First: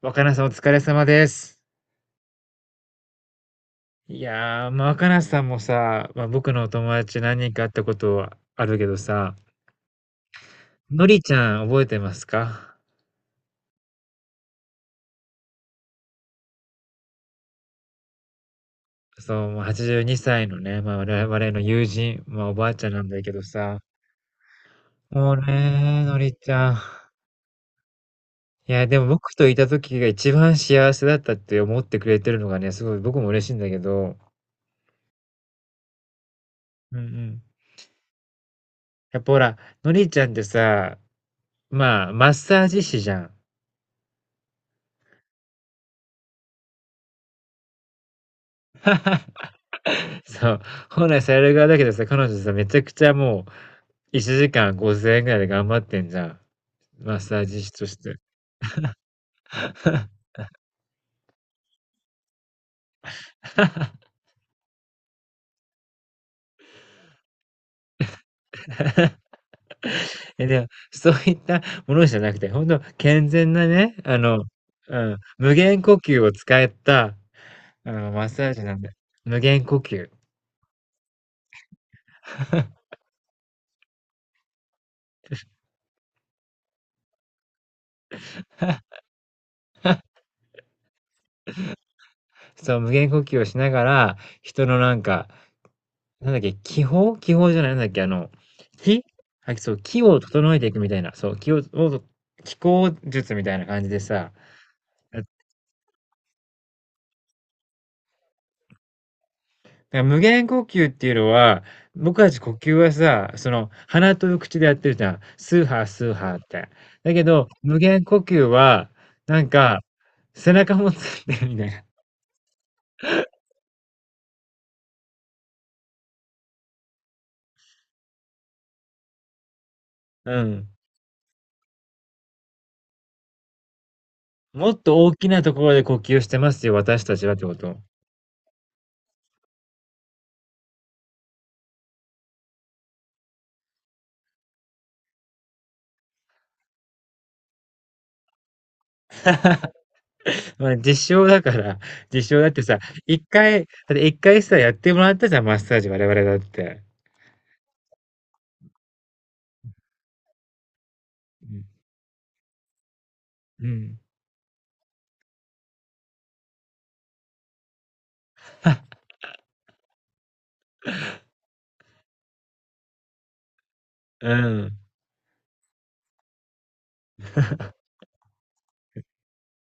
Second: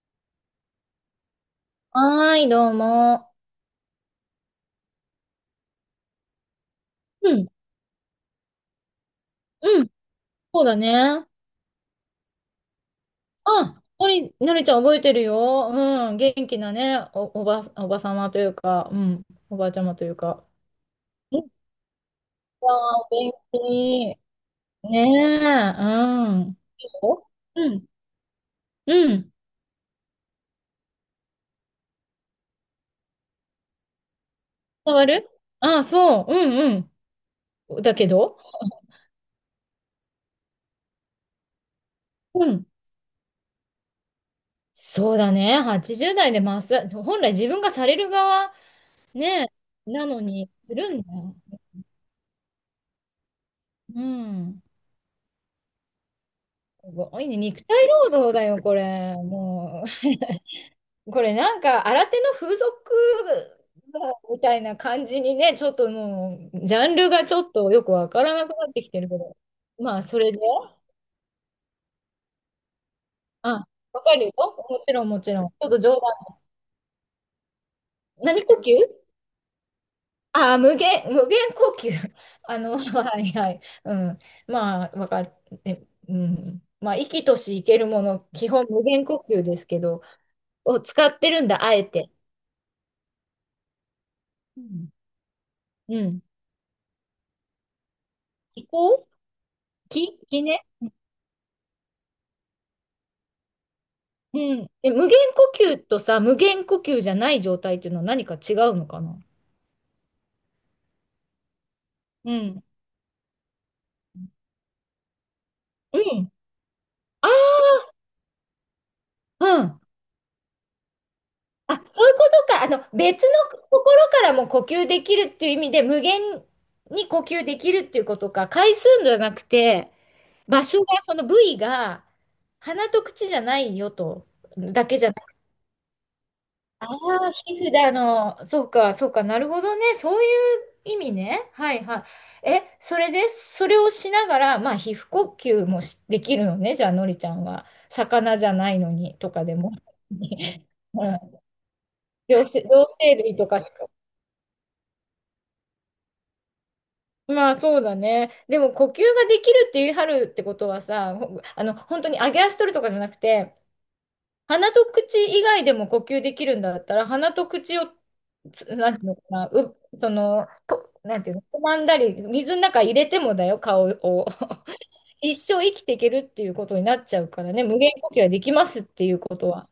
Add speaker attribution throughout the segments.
Speaker 1: 若菜さんお疲れ様です。
Speaker 2: はーい、どうも。
Speaker 1: 若菜さんもさ、僕のお友達
Speaker 2: う
Speaker 1: 何
Speaker 2: ん、
Speaker 1: 人か会ったことはあるけどさ、
Speaker 2: うん、そうだ
Speaker 1: のり
Speaker 2: ね。
Speaker 1: ちゃん覚えてますか？
Speaker 2: あ、のりちゃん覚えてるよ。うん、元気なね、おばさまというか、うん、
Speaker 1: そう、
Speaker 2: おばあちゃま
Speaker 1: 82
Speaker 2: というか。
Speaker 1: 歳のね、我
Speaker 2: う
Speaker 1: 々
Speaker 2: ん
Speaker 1: の友人、おば
Speaker 2: わ
Speaker 1: あちゃんなん
Speaker 2: あ、
Speaker 1: だけ
Speaker 2: 元
Speaker 1: どさ、
Speaker 2: 気。ね
Speaker 1: もう
Speaker 2: え、
Speaker 1: ね、のり
Speaker 2: う
Speaker 1: ち
Speaker 2: ん。
Speaker 1: ゃん。
Speaker 2: いいようん、
Speaker 1: いや、でも
Speaker 2: うん。
Speaker 1: 僕といた時が一番幸せだったって思ってくれてるのがね、すごい僕も嬉しいんだけど、
Speaker 2: 伝わるあ、そう、うん、
Speaker 1: うんうん。
Speaker 2: うん。だけど、
Speaker 1: やっぱほら、のりちゃんってさ、マッ
Speaker 2: う
Speaker 1: サ
Speaker 2: ん。
Speaker 1: ージ師じゃん。
Speaker 2: そうだね、80代でマッサージ、本来自分がされる側、ねえ、なの に、
Speaker 1: そう、
Speaker 2: するん
Speaker 1: 本
Speaker 2: だ
Speaker 1: 来さ
Speaker 2: よ。
Speaker 1: れる側だけどさ、彼女さ、めちゃくちゃも
Speaker 2: う
Speaker 1: う、1
Speaker 2: ん。
Speaker 1: 時間5000円ぐらいで頑張ってんじゃん。
Speaker 2: す
Speaker 1: マッ
Speaker 2: ごい
Speaker 1: サ
Speaker 2: ね。
Speaker 1: ー
Speaker 2: 肉
Speaker 1: ジ師と
Speaker 2: 体
Speaker 1: し
Speaker 2: 労
Speaker 1: て。
Speaker 2: 働だよ、これ。もう。これなんか、新手の風俗 みたいな感じにね、ちょっともう、ジャンルがちょっとよくわからなくなってきてるけど。まあ、それで、
Speaker 1: え、でも、そういったものじゃなくて、本当健
Speaker 2: あ、
Speaker 1: 全なね、
Speaker 2: わかるよ。もち
Speaker 1: う
Speaker 2: ろん、
Speaker 1: ん、
Speaker 2: もちろん。ち
Speaker 1: 無
Speaker 2: ょっと
Speaker 1: 限
Speaker 2: 冗
Speaker 1: 呼
Speaker 2: 談。
Speaker 1: 吸を使った、マッ
Speaker 2: 何
Speaker 1: サー
Speaker 2: 呼
Speaker 1: ジ
Speaker 2: 吸
Speaker 1: なんだよ。無限呼吸。
Speaker 2: あ、無限呼吸。あの、はいはい。うん。まあ、わかる。えうん。まあ、生きとし生けるもの、基本無限呼吸ですけど、を使ってるんだ、あえて。
Speaker 1: そう、無限呼吸をしながら、
Speaker 2: う
Speaker 1: 人の
Speaker 2: ん
Speaker 1: なんか、
Speaker 2: うん。
Speaker 1: なんだっけ、気泡、気泡じゃない、なんだっけ、あの、
Speaker 2: 気
Speaker 1: 気、
Speaker 2: 候
Speaker 1: はい、そう、気
Speaker 2: 気、
Speaker 1: を
Speaker 2: 気
Speaker 1: 整え
Speaker 2: ね。
Speaker 1: ていくみたいな、そう、気を気候術みたいな感じでさ、
Speaker 2: うん。え、無限
Speaker 1: だ
Speaker 2: 呼吸とさ、無限呼吸じゃない状態っていうのは何か違うのかな
Speaker 1: から無限呼吸っていうのは、僕た
Speaker 2: う
Speaker 1: ち呼
Speaker 2: ん。
Speaker 1: 吸はさ、その、鼻と口でやってるじゃん。スーハー
Speaker 2: う
Speaker 1: スー
Speaker 2: ん。
Speaker 1: ハーって。だけ
Speaker 2: あ
Speaker 1: ど、無限呼吸は、な
Speaker 2: あ、
Speaker 1: ん
Speaker 2: うん。
Speaker 1: か、背中もついてるみたい
Speaker 2: あ、
Speaker 1: な。
Speaker 2: そういうことか。あの、別の心からも呼吸できるっていう意味で、無限に呼吸できるっていうことか。回数じゃなくて、
Speaker 1: う
Speaker 2: 場
Speaker 1: ん。
Speaker 2: 所が、その部位が、鼻と口じゃないよと、
Speaker 1: もっ
Speaker 2: だけ
Speaker 1: と
Speaker 2: じゃ
Speaker 1: 大
Speaker 2: な
Speaker 1: きなところで呼吸してますよ、
Speaker 2: あ
Speaker 1: 私たち
Speaker 2: あ、
Speaker 1: はってこ
Speaker 2: 皮膚で、
Speaker 1: と。
Speaker 2: あの、そうか、そうか、なるほどね。そういう意味ね。はいはい。え、それで、それをしながら、まあ、皮膚呼吸もしできるのね。じゃあ、のりちゃんは。魚じゃないのに、とかでも。う
Speaker 1: 実
Speaker 2: ん
Speaker 1: 証だから、実証
Speaker 2: 両
Speaker 1: だって
Speaker 2: 生、
Speaker 1: さ、
Speaker 2: 両生
Speaker 1: 一
Speaker 2: 類とか
Speaker 1: 回、だ
Speaker 2: しか。
Speaker 1: って一回さ、やってもらったじゃん、マッサージ、我々だって。
Speaker 2: まあ、そうだね。でも、呼吸ができるって言い張るってことはさ、ほ
Speaker 1: うん。
Speaker 2: あの、本当に揚げ足取るとかじゃなくて、
Speaker 1: うん。
Speaker 2: 鼻と口以外でも呼吸できるんだったら、鼻と口をつ、なんていうのかな、う、その、と、なんていうの、つまんだり、水の中入れてもだよ、顔を。
Speaker 1: う ん。
Speaker 2: 一生生きていけるっていうことになっちゃうからね、無限呼吸はできますっていうことは。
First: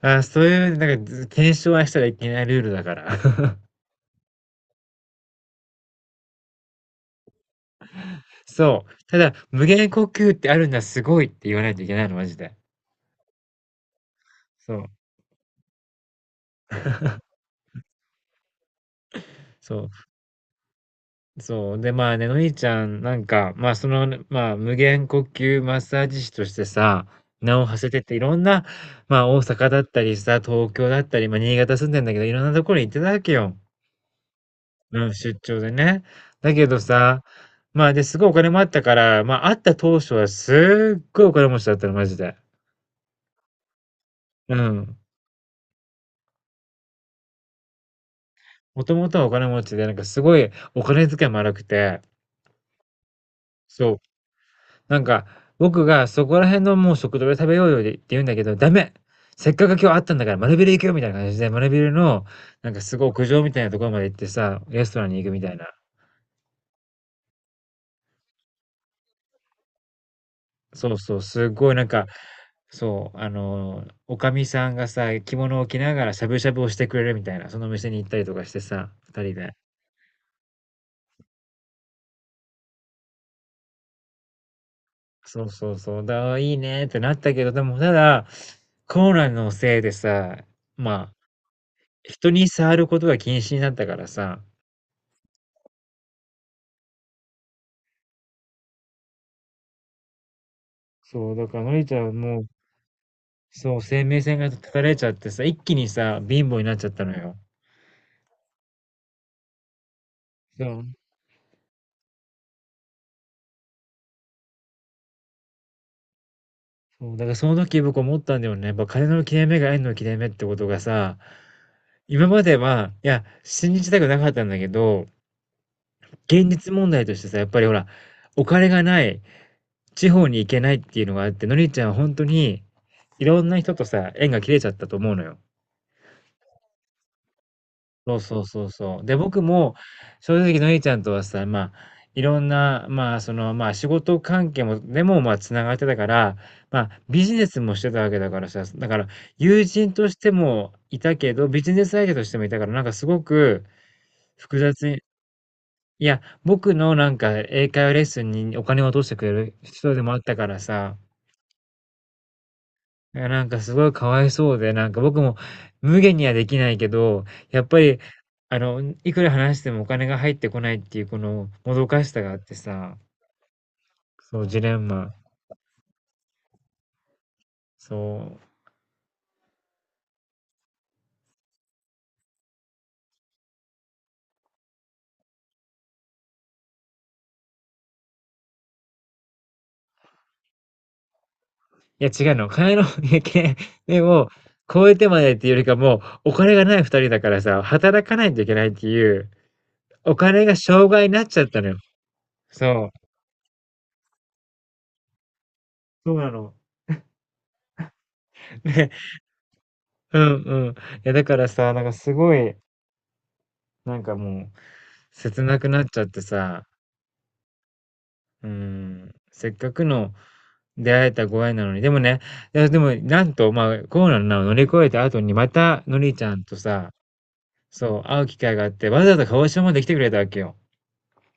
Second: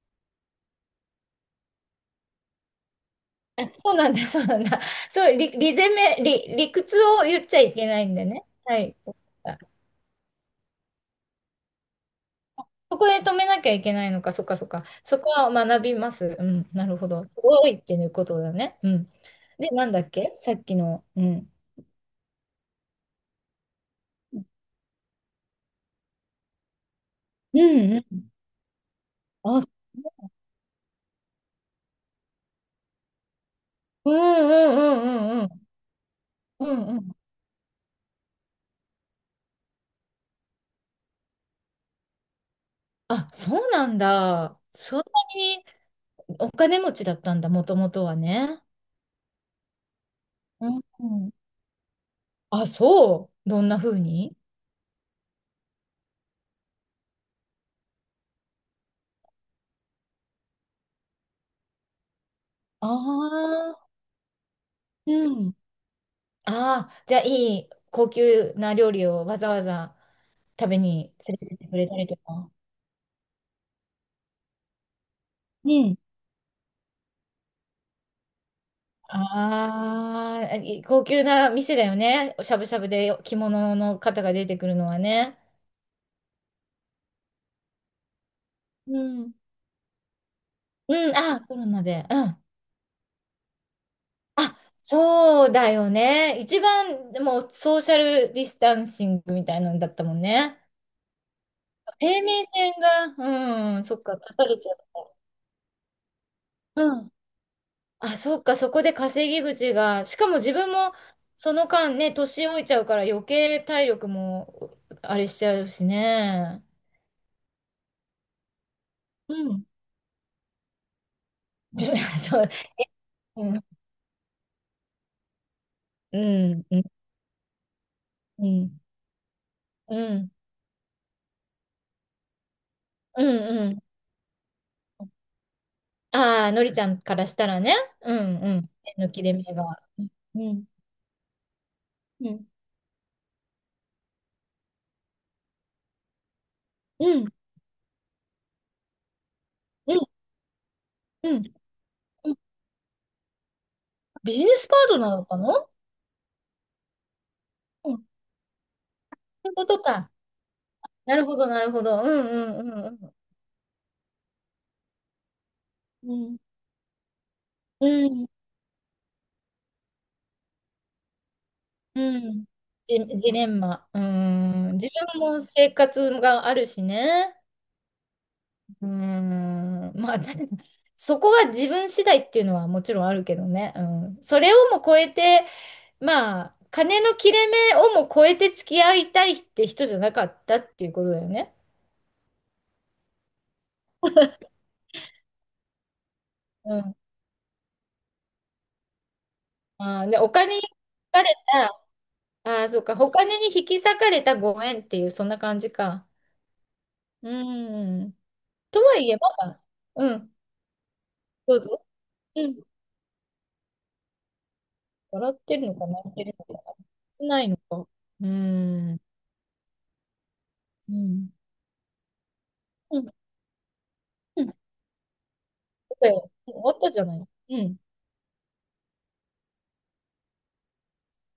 Speaker 1: あ、そういう、なんか、ず検証はしたらいけないルールだから。
Speaker 2: そうなんだ、そうなんだ。そう、理、理攻め、理、理屈を言っちゃいけないんでね。は
Speaker 1: そ
Speaker 2: い。
Speaker 1: う。ただ、無限呼吸ってあるんだ、すごいって言わないといけないの、マジで。
Speaker 2: そこで止めなきゃいけないのか、そっかそっ
Speaker 1: そう。
Speaker 2: か。そこは学びます。うん、なるほど。すごいっていうことだね。うん。で、
Speaker 1: そ
Speaker 2: なんだっ
Speaker 1: う。
Speaker 2: けさっきの、うん。
Speaker 1: そう。で、のりちゃん、なんか、無限呼吸マッサージ師としてさ、名
Speaker 2: う
Speaker 1: を馳せ
Speaker 2: ん
Speaker 1: てて、
Speaker 2: う
Speaker 1: い
Speaker 2: ん。
Speaker 1: ろんな、大
Speaker 2: あ、うん
Speaker 1: 阪だったりさ、東京だったり、新潟住んでんだけど、いろんなところに行ってたわけよ。
Speaker 2: う
Speaker 1: うん、出
Speaker 2: んうんうんうん
Speaker 1: 張でね。だけ
Speaker 2: う
Speaker 1: ど
Speaker 2: んうん。
Speaker 1: さ、すごいお金もあったから、会った当初はすっごいお金持ちだったの、マジで。
Speaker 2: あ、そうなん
Speaker 1: う
Speaker 2: だ。そ
Speaker 1: ん。
Speaker 2: んなにお金持ちだったんだ、もともとはね。
Speaker 1: もともとはお金持ちで、なんかすごい
Speaker 2: うん
Speaker 1: お金
Speaker 2: う
Speaker 1: 遣い
Speaker 2: ん。
Speaker 1: も荒くて、
Speaker 2: あ、そう。どんな
Speaker 1: そ
Speaker 2: 風
Speaker 1: う。
Speaker 2: に
Speaker 1: なんか、僕がそこら辺のもう食堂で食べようよって言うんだけど、ダメ、せっかく今日会ったんだから丸ビル行くよみたいな感じで、丸ビルの、なんかすごい屋上みたいな
Speaker 2: あ
Speaker 1: とこ
Speaker 2: あ
Speaker 1: ろまで行ってさ、レストラン
Speaker 2: ー、
Speaker 1: に行くみ
Speaker 2: う
Speaker 1: た
Speaker 2: ん。
Speaker 1: いな。
Speaker 2: ああ、じゃあいい高級な料理をわざわざ食べ
Speaker 1: そう
Speaker 2: に
Speaker 1: そう、
Speaker 2: 連れ
Speaker 1: す
Speaker 2: てって
Speaker 1: ごい
Speaker 2: く
Speaker 1: な
Speaker 2: れ
Speaker 1: ん
Speaker 2: た
Speaker 1: か、
Speaker 2: りとか。
Speaker 1: そう、おかみさんがさ、着物を
Speaker 2: う
Speaker 1: 着な
Speaker 2: ん。
Speaker 1: がらしゃぶしゃぶをしてくれるみたいな、その店に行ったりとかしてさ、2人で。
Speaker 2: ああ、い高級な店だよね。しゃぶしゃぶで着物の方が出てくるのはね。
Speaker 1: そうそうそう、いいねってなったけど、でもただ、
Speaker 2: う
Speaker 1: コロナ
Speaker 2: ん。
Speaker 1: のせいでさ、ま
Speaker 2: う
Speaker 1: あ、
Speaker 2: ん、ああ、コロナで。う
Speaker 1: 人
Speaker 2: ん。
Speaker 1: に触ることが禁止になったからさ、
Speaker 2: あ、そうだよね。一番、でもソーシャルディスタンシングみたいなのだったもんね。
Speaker 1: そう、だからのりちゃん
Speaker 2: 生
Speaker 1: も
Speaker 2: 命
Speaker 1: う、
Speaker 2: 線
Speaker 1: そ
Speaker 2: が、う
Speaker 1: う、
Speaker 2: ん、そ
Speaker 1: 生
Speaker 2: っか、
Speaker 1: 命
Speaker 2: 立
Speaker 1: 線
Speaker 2: た
Speaker 1: が
Speaker 2: れ
Speaker 1: 断
Speaker 2: ちゃっ
Speaker 1: たれちゃってさ、一気にさ、貧乏になっ
Speaker 2: た。
Speaker 1: ちゃっ
Speaker 2: う
Speaker 1: た
Speaker 2: ん。
Speaker 1: のよ。
Speaker 2: あ、そっか、そこで稼ぎ口が、しかも自
Speaker 1: そ
Speaker 2: 分
Speaker 1: う、
Speaker 2: もその間ね、年老いちゃうから余計体力もあれしちゃうしね。
Speaker 1: そう、だからその時僕思ったんだよね。やっぱ金の切
Speaker 2: う
Speaker 1: れ目
Speaker 2: ん。
Speaker 1: が縁の切れ目ってことがさ、今
Speaker 2: そ
Speaker 1: ま
Speaker 2: う。
Speaker 1: では、いや、
Speaker 2: うん。
Speaker 1: 信じたくなかったんだけど、
Speaker 2: う
Speaker 1: 現
Speaker 2: ん。
Speaker 1: 実
Speaker 2: うん。
Speaker 1: 問題としてさ、やっぱりほら、お
Speaker 2: う
Speaker 1: 金
Speaker 2: ん。
Speaker 1: がない、
Speaker 2: う
Speaker 1: 地方
Speaker 2: ん。
Speaker 1: に行けないっていうのがあって、のりちゃんはほんとに、い
Speaker 2: う
Speaker 1: ろんな人
Speaker 2: ん。
Speaker 1: とさ、縁が切れちゃったと思うのよ。
Speaker 2: ああのりちゃんからしたらね。う
Speaker 1: そう
Speaker 2: ん。
Speaker 1: そう
Speaker 2: う
Speaker 1: そう
Speaker 2: ん。
Speaker 1: そう。
Speaker 2: 目の
Speaker 1: で、
Speaker 2: 切れ
Speaker 1: 僕
Speaker 2: 目が。
Speaker 1: も、正
Speaker 2: う
Speaker 1: 直
Speaker 2: ん。
Speaker 1: のりちゃんとはさ、まあ、い
Speaker 2: う
Speaker 1: ろ
Speaker 2: ん
Speaker 1: んな、まあ、その、まあ、仕事関係もでも、繋がってたから、
Speaker 2: う
Speaker 1: ビ
Speaker 2: ん、
Speaker 1: ジネスもしてたわけだからさ、だから友人
Speaker 2: うん、
Speaker 1: としてもいたけ
Speaker 2: う
Speaker 1: ど、
Speaker 2: ん。
Speaker 1: ビジネス相手とし
Speaker 2: うん
Speaker 1: てもいたから、なんかすごく
Speaker 2: ビジネ
Speaker 1: 複
Speaker 2: スパート
Speaker 1: 雑。
Speaker 2: ナーだったの
Speaker 1: いや、僕のなんか英会話
Speaker 2: うん。
Speaker 1: レ
Speaker 2: そ
Speaker 1: ッスンにお金を落としてくれ
Speaker 2: うい
Speaker 1: る
Speaker 2: うこと
Speaker 1: 人で
Speaker 2: か。
Speaker 1: もあったからさ、
Speaker 2: なるほど、なるほど。うん、うん、うん、
Speaker 1: いやなんかすごいかわいそうで、なんか僕も無
Speaker 2: う
Speaker 1: 限には
Speaker 2: ん。
Speaker 1: できないけど、やっぱ
Speaker 2: う
Speaker 1: り、
Speaker 2: ん、
Speaker 1: いくら話してもお金が入ってこないっていうこのもどかし
Speaker 2: う
Speaker 1: さがあっ
Speaker 2: ん。
Speaker 1: てさ、
Speaker 2: ジレンマ。う
Speaker 1: そう、ジレ
Speaker 2: ん。
Speaker 1: ン
Speaker 2: 自
Speaker 1: マ。
Speaker 2: 分も生活があるしね。
Speaker 1: そう。
Speaker 2: うん。まあ、だそこは自分次第っていうのはもちろんあるけどね。うん。それをも超えて、まあ、金の切れ目をも超えて付き合いたいって人じゃなかったっていうことだよね。
Speaker 1: いや違うの、金の 経験でも、超えてまでっていうよりかもう、お金がな
Speaker 2: う
Speaker 1: い二
Speaker 2: ん。
Speaker 1: 人だからさ、働かないといけないっていう、
Speaker 2: あー、
Speaker 1: お
Speaker 2: で、お
Speaker 1: 金
Speaker 2: 金
Speaker 1: が
Speaker 2: に取
Speaker 1: 障害にな
Speaker 2: ら
Speaker 1: っ
Speaker 2: れ
Speaker 1: ちゃったのよ。
Speaker 2: ああ、そう
Speaker 1: そ
Speaker 2: か。
Speaker 1: う。
Speaker 2: お金に引き裂かれたご縁っていう、そんな感じか。
Speaker 1: そうなの。
Speaker 2: うん。とは
Speaker 1: ね。
Speaker 2: いえ、まだ、う
Speaker 1: うん
Speaker 2: ん、
Speaker 1: うん。いや、だから
Speaker 2: どう
Speaker 1: さ、なん
Speaker 2: ぞ。
Speaker 1: かすご
Speaker 2: う
Speaker 1: い、
Speaker 2: ん。
Speaker 1: なんかもう、
Speaker 2: 笑っ
Speaker 1: 切
Speaker 2: て
Speaker 1: なく
Speaker 2: るの
Speaker 1: なっ
Speaker 2: か、
Speaker 1: ちゃっ
Speaker 2: 泣い
Speaker 1: て
Speaker 2: てるの
Speaker 1: さ、
Speaker 2: か、切ないのか。う
Speaker 1: う
Speaker 2: ん。
Speaker 1: ん、せっかくの出
Speaker 2: う
Speaker 1: 会えた
Speaker 2: ん。
Speaker 1: ご縁なのに、でもね、いや、でも、
Speaker 2: うん。
Speaker 1: なんと、コロナ
Speaker 2: う
Speaker 1: を乗
Speaker 2: ん。
Speaker 1: り越えた後に、また、のりちゃん
Speaker 2: 終
Speaker 1: と
Speaker 2: わっ
Speaker 1: さ、
Speaker 2: たじゃない。うん。
Speaker 1: そう、会う機会があって、わざわざ鹿児島まで来てくれたわけよ。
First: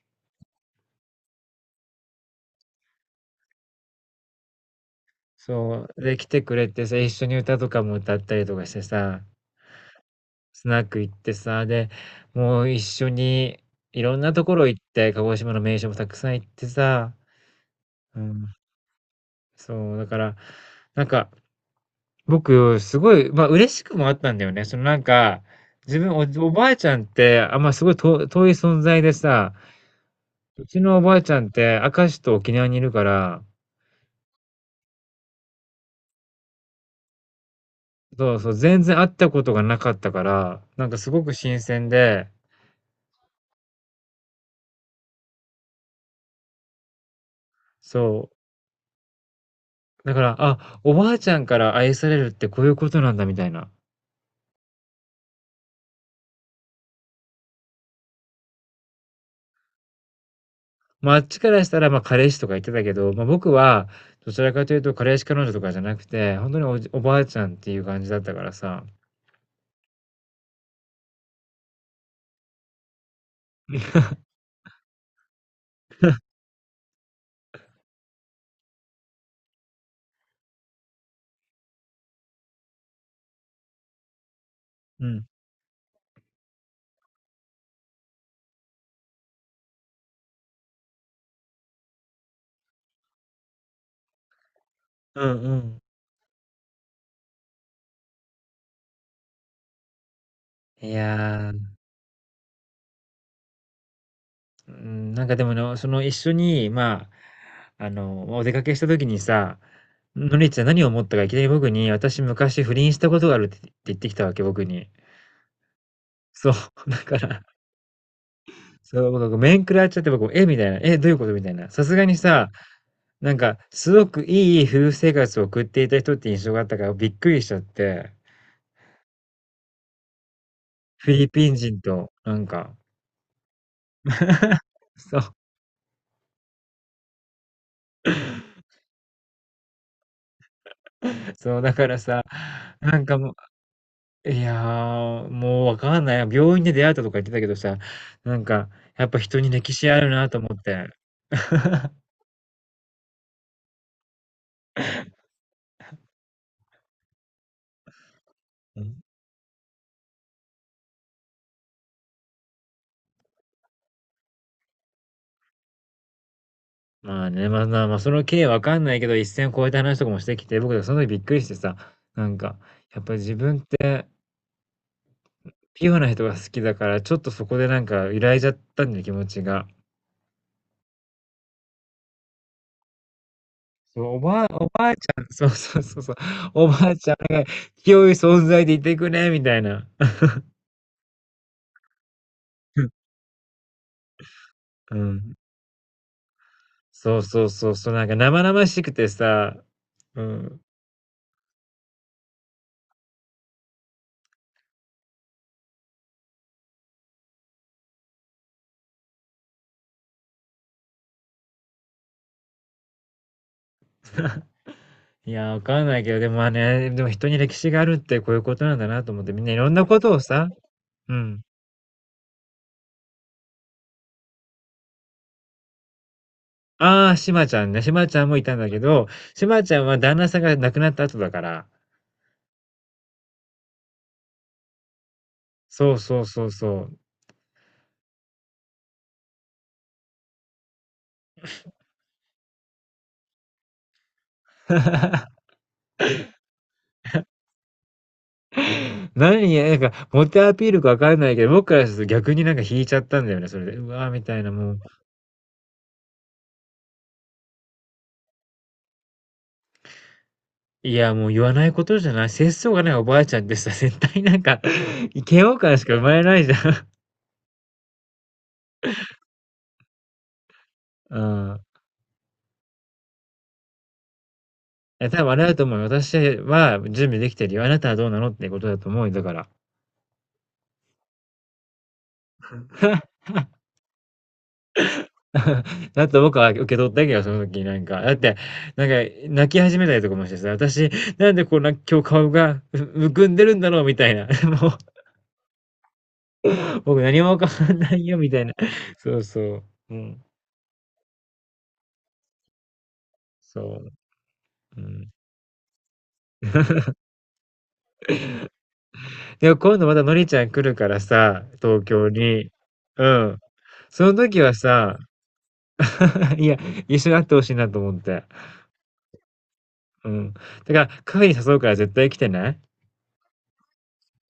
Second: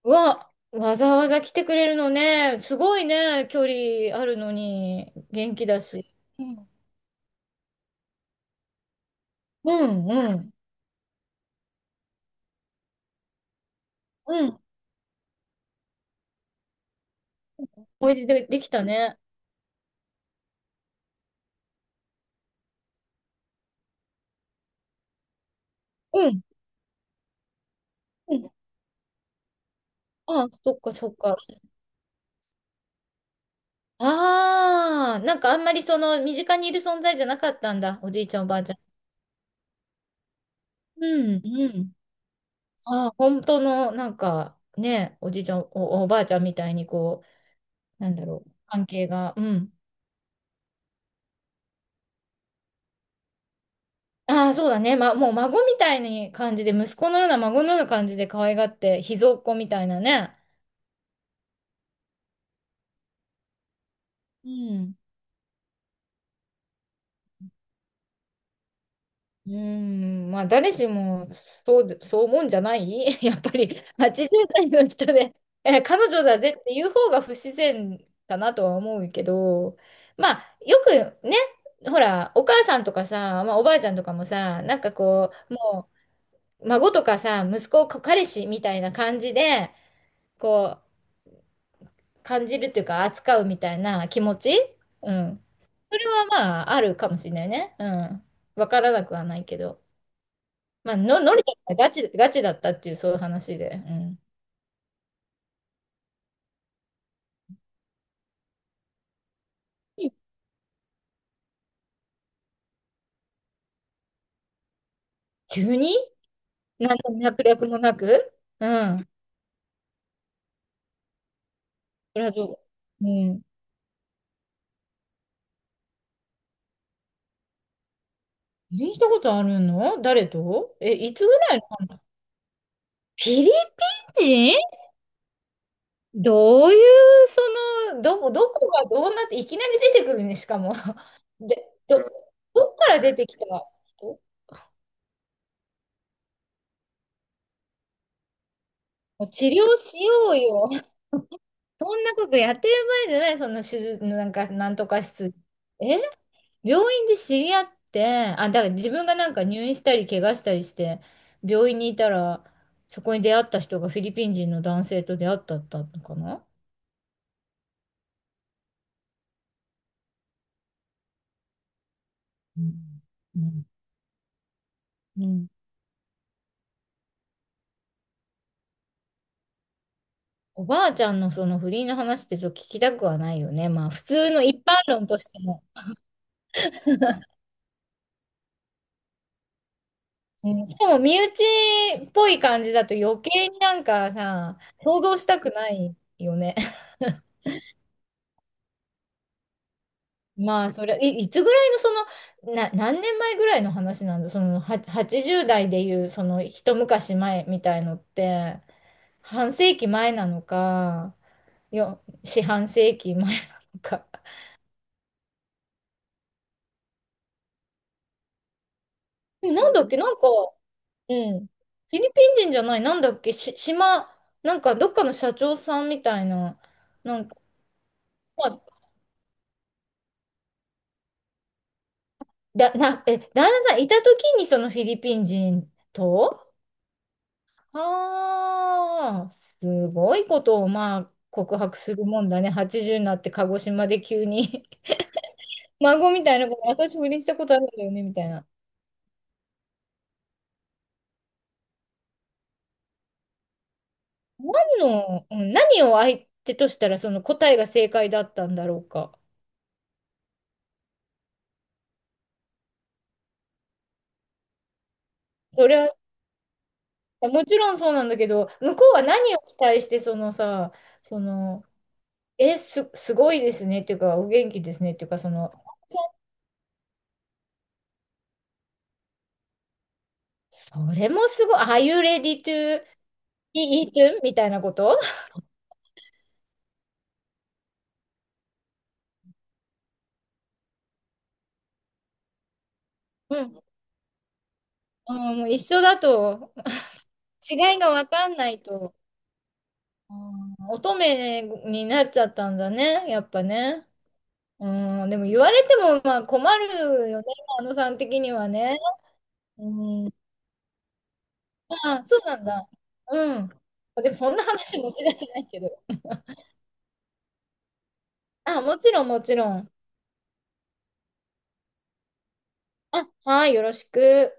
Speaker 2: うわ、わざわざ来てくれるのね。すごいね。距離あるのに、元気だ
Speaker 1: そう、
Speaker 2: し。
Speaker 1: で、来て
Speaker 2: う
Speaker 1: くれ
Speaker 2: ん。
Speaker 1: てさ、一緒に歌とかも歌ったりとかしてさ、
Speaker 2: うん、うん。
Speaker 1: スナック行ってさ、で、もう一緒に、いろんなと
Speaker 2: う
Speaker 1: こ
Speaker 2: ん。
Speaker 1: ろ行って、鹿児島の名所もたくさん行ってさ、
Speaker 2: おい
Speaker 1: う
Speaker 2: でで、
Speaker 1: ん。
Speaker 2: できたね。
Speaker 1: そう、だから、なんか、僕、すごい、嬉しくもあったんだよね。その、なんか、自分、お
Speaker 2: う
Speaker 1: じ
Speaker 2: ん。
Speaker 1: おばあちゃんって、あ、すごい
Speaker 2: う
Speaker 1: 遠い
Speaker 2: ん。
Speaker 1: 存在でさ、
Speaker 2: ああ、
Speaker 1: う
Speaker 2: そっ
Speaker 1: ち
Speaker 2: か、
Speaker 1: のお
Speaker 2: そ
Speaker 1: ば
Speaker 2: っ
Speaker 1: あち
Speaker 2: か。
Speaker 1: ゃんって、明石と沖縄にいるから、
Speaker 2: ああ、なんかあんまりその身近にいる存在じゃなかったんだ、おじい
Speaker 1: そ
Speaker 2: ち
Speaker 1: う
Speaker 2: ゃんお
Speaker 1: そう、
Speaker 2: ばあちゃん。
Speaker 1: 全然会ったことがなかったから、なんかすごく
Speaker 2: うん、
Speaker 1: 新
Speaker 2: う
Speaker 1: 鮮
Speaker 2: ん。
Speaker 1: で、
Speaker 2: ああ、本当のなんかね、おじいちゃんお、おばあちゃんみたいにこう、なんだ
Speaker 1: そ
Speaker 2: ろう、関係が。うん。
Speaker 1: う、だから、あ、おばあちゃんから愛されるってこういうことなんだみたいな。
Speaker 2: ああ、そうだね、ま、もう孫みたいに感じで、息子のような孫のような感じで可愛がって、秘蔵っ子みたいなね。
Speaker 1: あっちからしたら、彼氏とか言ってたけど、僕は、どち
Speaker 2: う
Speaker 1: らかというと、
Speaker 2: ん。
Speaker 1: 彼氏彼女とかじゃなくて、本当におじおばあちゃんっていう感じだったからさ。
Speaker 2: うーん、まあ誰しもそうで、そう思うんじゃない やっぱり80代の人で、え、彼女だぜっていう方が不自然かなとは思うけど、まあよくね、ほら、お母さんとかさ、まあ、おばあちゃんとかもさ、なんか
Speaker 1: うん。
Speaker 2: こう、もう孫とかさ、息子、こ彼氏みたいな感じで、こう、感じるっていうか扱うみたいな気持ちう
Speaker 1: うん
Speaker 2: ん。
Speaker 1: うん。
Speaker 2: それはまああるかもしれないね。うん。わからなくはないけど。
Speaker 1: い
Speaker 2: まあ、の、のりち
Speaker 1: や
Speaker 2: ゃ
Speaker 1: ー、
Speaker 2: んがガチ、ガチだったっていう、そういう話で。うん。
Speaker 1: うん、なんかでもその一緒に、お出かけした時にさ、のりちゃん何を思ったかいきなり僕に、私昔不倫したことがあるって言ってきたわけ、僕に。
Speaker 2: 急に
Speaker 1: そう、
Speaker 2: 何
Speaker 1: だ
Speaker 2: の
Speaker 1: から、
Speaker 2: 脈略もなくう
Speaker 1: そ
Speaker 2: ん。
Speaker 1: う、僕が面食らっちゃって、僕、えみたいな、え、どういうことみたいな。さすがに
Speaker 2: それは
Speaker 1: さ、
Speaker 2: どう
Speaker 1: な
Speaker 2: う
Speaker 1: ん
Speaker 2: ん。
Speaker 1: か、すごくいい夫婦生活を送っていた人って印象があったからびっくりしちゃって、
Speaker 2: 不倫したことあるの誰とえ、
Speaker 1: フ
Speaker 2: い
Speaker 1: ィ
Speaker 2: つ
Speaker 1: リ
Speaker 2: ぐ
Speaker 1: ピン
Speaker 2: らいの
Speaker 1: 人
Speaker 2: 話
Speaker 1: と、なんか。
Speaker 2: フィリピン 人
Speaker 1: そう、
Speaker 2: どういう、その、どこがどうなって、いきなり出てくるね、しかも。
Speaker 1: そう、だ
Speaker 2: で、
Speaker 1: から
Speaker 2: ど、
Speaker 1: さ、
Speaker 2: どっか
Speaker 1: な
Speaker 2: ら
Speaker 1: ん
Speaker 2: 出
Speaker 1: か
Speaker 2: て
Speaker 1: も
Speaker 2: きた人
Speaker 1: う、いやー、もうわかんない。病院で出会ったとか言ってたけどさ、なんか、やっぱ
Speaker 2: もう
Speaker 1: 人
Speaker 2: 治
Speaker 1: に歴
Speaker 2: 療
Speaker 1: 史あ
Speaker 2: し
Speaker 1: るな
Speaker 2: よう
Speaker 1: と思っ
Speaker 2: よ。
Speaker 1: て。
Speaker 2: そんなことやってる場合じゃない、その手術のなんか、なんとか室。え病院で知り合って、あ、だから
Speaker 1: う
Speaker 2: 自
Speaker 1: ん。
Speaker 2: 分がなんか入院したり、怪我したりして、病院にいたら、そこに出会った人がフィリピン人の男性と出会ったったのかな
Speaker 1: その経緯わかんないけど、一線を越えた話とかもしてきて、僕はその時びっくりしてさ、なんか、
Speaker 2: うん
Speaker 1: やっぱり自
Speaker 2: う
Speaker 1: 分っ
Speaker 2: ん
Speaker 1: て
Speaker 2: うん。
Speaker 1: ピュアな人が好きだから、ちょっとそこでなんか揺らいじゃったんだよ、気持ちが。
Speaker 2: おばあちゃんのその不倫の話ってちょっと聞きたくはないよね。まあ
Speaker 1: そう、
Speaker 2: 普
Speaker 1: お
Speaker 2: 通の
Speaker 1: ばあ
Speaker 2: 一
Speaker 1: お
Speaker 2: 般
Speaker 1: ばあち
Speaker 2: 論と
Speaker 1: ゃん
Speaker 2: して
Speaker 1: そう
Speaker 2: も。
Speaker 1: そうそうそう、おばあちゃんが清い存在でいてくれみたいな。
Speaker 2: うん、しかも身内っぽい感じだと 余計になんかさ、
Speaker 1: う
Speaker 2: 想像し
Speaker 1: ん。
Speaker 2: たくないよね。
Speaker 1: そうそうそうそう、なんか生々しくてさ、うん。
Speaker 2: まあ、それ、いつぐらいの、その、な、何年前ぐらいの話なんだ、その、は、80代でいう、その、一昔前みたいのって、半世紀前なのか、よ、四半世紀前なのか。
Speaker 1: いや、わかんないけど、でもでも人に歴史があるってこういうことなんだなと思って、みん
Speaker 2: で
Speaker 1: な
Speaker 2: も
Speaker 1: いろ
Speaker 2: な
Speaker 1: ん
Speaker 2: んだ
Speaker 1: な
Speaker 2: っけ、
Speaker 1: こ
Speaker 2: な
Speaker 1: と
Speaker 2: ん
Speaker 1: を
Speaker 2: か、
Speaker 1: さ、
Speaker 2: う
Speaker 1: うん。
Speaker 2: ん、フィリピン人じゃない、なんだっけ、し、島、なんか、どっかの社長さんみたいな、
Speaker 1: ああ、
Speaker 2: なん
Speaker 1: し
Speaker 2: か、
Speaker 1: まちゃんね、しまちゃんもい
Speaker 2: ま
Speaker 1: たん
Speaker 2: あ
Speaker 1: だけど、しまちゃんは旦那さんが亡くなった後だから。
Speaker 2: だ、な、え、旦那さんいた時に、そのフィリピン人
Speaker 1: そうそう
Speaker 2: と、
Speaker 1: そうそう。
Speaker 2: ああ、すごいことをまあ告白するもんだね。80になって鹿児島で急に 孫みたいなこと、私不倫したことあるんだよね、みたいな。
Speaker 1: なんか、モテアピールかわかんないけど、僕からすると逆になんか引いちゃったんだよね、それで。うわーみたいな、
Speaker 2: 何
Speaker 1: もう。
Speaker 2: の、うん何を相手としたらその答えが正解だったんだろうか。
Speaker 1: いや、もう言わないことじゃない。節操がないおばあちゃんってさ、絶対なんか、嫌悪
Speaker 2: そ
Speaker 1: 感
Speaker 2: れ
Speaker 1: し
Speaker 2: は、
Speaker 1: か生まれないじゃん。
Speaker 2: もちろんそうなんだけど、向こうは何を期待して、そのさ、
Speaker 1: う
Speaker 2: そ
Speaker 1: ん。
Speaker 2: の、え、すごいですねっていうか、お元気ですねって
Speaker 1: え、
Speaker 2: いうか、
Speaker 1: 多
Speaker 2: そ
Speaker 1: 分あれ
Speaker 2: の、
Speaker 1: だと思うよ。私は準備できてるよ。あなたはどうなのってことだと思うよ、だから。
Speaker 2: それもすごい、Are you ready to eat？ みたいなこと
Speaker 1: だって僕は受け取ったけど、その時になんか。だって、なんか泣き始めたりとかもしてさ、私、なんでこんな今日顔がむむく ん
Speaker 2: う
Speaker 1: でるん
Speaker 2: ん
Speaker 1: だろうみたいな。もう、
Speaker 2: うん、もう一緒だと、
Speaker 1: 僕何も変わ
Speaker 2: 違い
Speaker 1: ん
Speaker 2: が
Speaker 1: な
Speaker 2: わ
Speaker 1: いよ
Speaker 2: か
Speaker 1: み
Speaker 2: ん
Speaker 1: たい
Speaker 2: な
Speaker 1: な。
Speaker 2: いと、
Speaker 1: そうそう。う
Speaker 2: う
Speaker 1: ん。
Speaker 2: ん、乙女になっちゃったんだね、やっぱ
Speaker 1: そ
Speaker 2: ね。
Speaker 1: う。う
Speaker 2: う
Speaker 1: ん。
Speaker 2: ん、でも言われてもまあ困るよね、あのさん的にはね。
Speaker 1: でも今度また
Speaker 2: うん、
Speaker 1: のりちゃん来るからさ、
Speaker 2: ま
Speaker 1: 東
Speaker 2: あ、
Speaker 1: 京
Speaker 2: そうなん
Speaker 1: に。
Speaker 2: だ。
Speaker 1: う
Speaker 2: う
Speaker 1: ん。
Speaker 2: ん。
Speaker 1: そ
Speaker 2: で
Speaker 1: の
Speaker 2: もそん
Speaker 1: 時
Speaker 2: な
Speaker 1: は
Speaker 2: 話持
Speaker 1: さ、
Speaker 2: ち出せないけど。
Speaker 1: いや、一緒に会ってほしいなと思って。
Speaker 2: あ、もちろん、もちろん。
Speaker 1: うん。だから、カフェに誘うから絶対来てね。
Speaker 2: あ、はい、よろしく。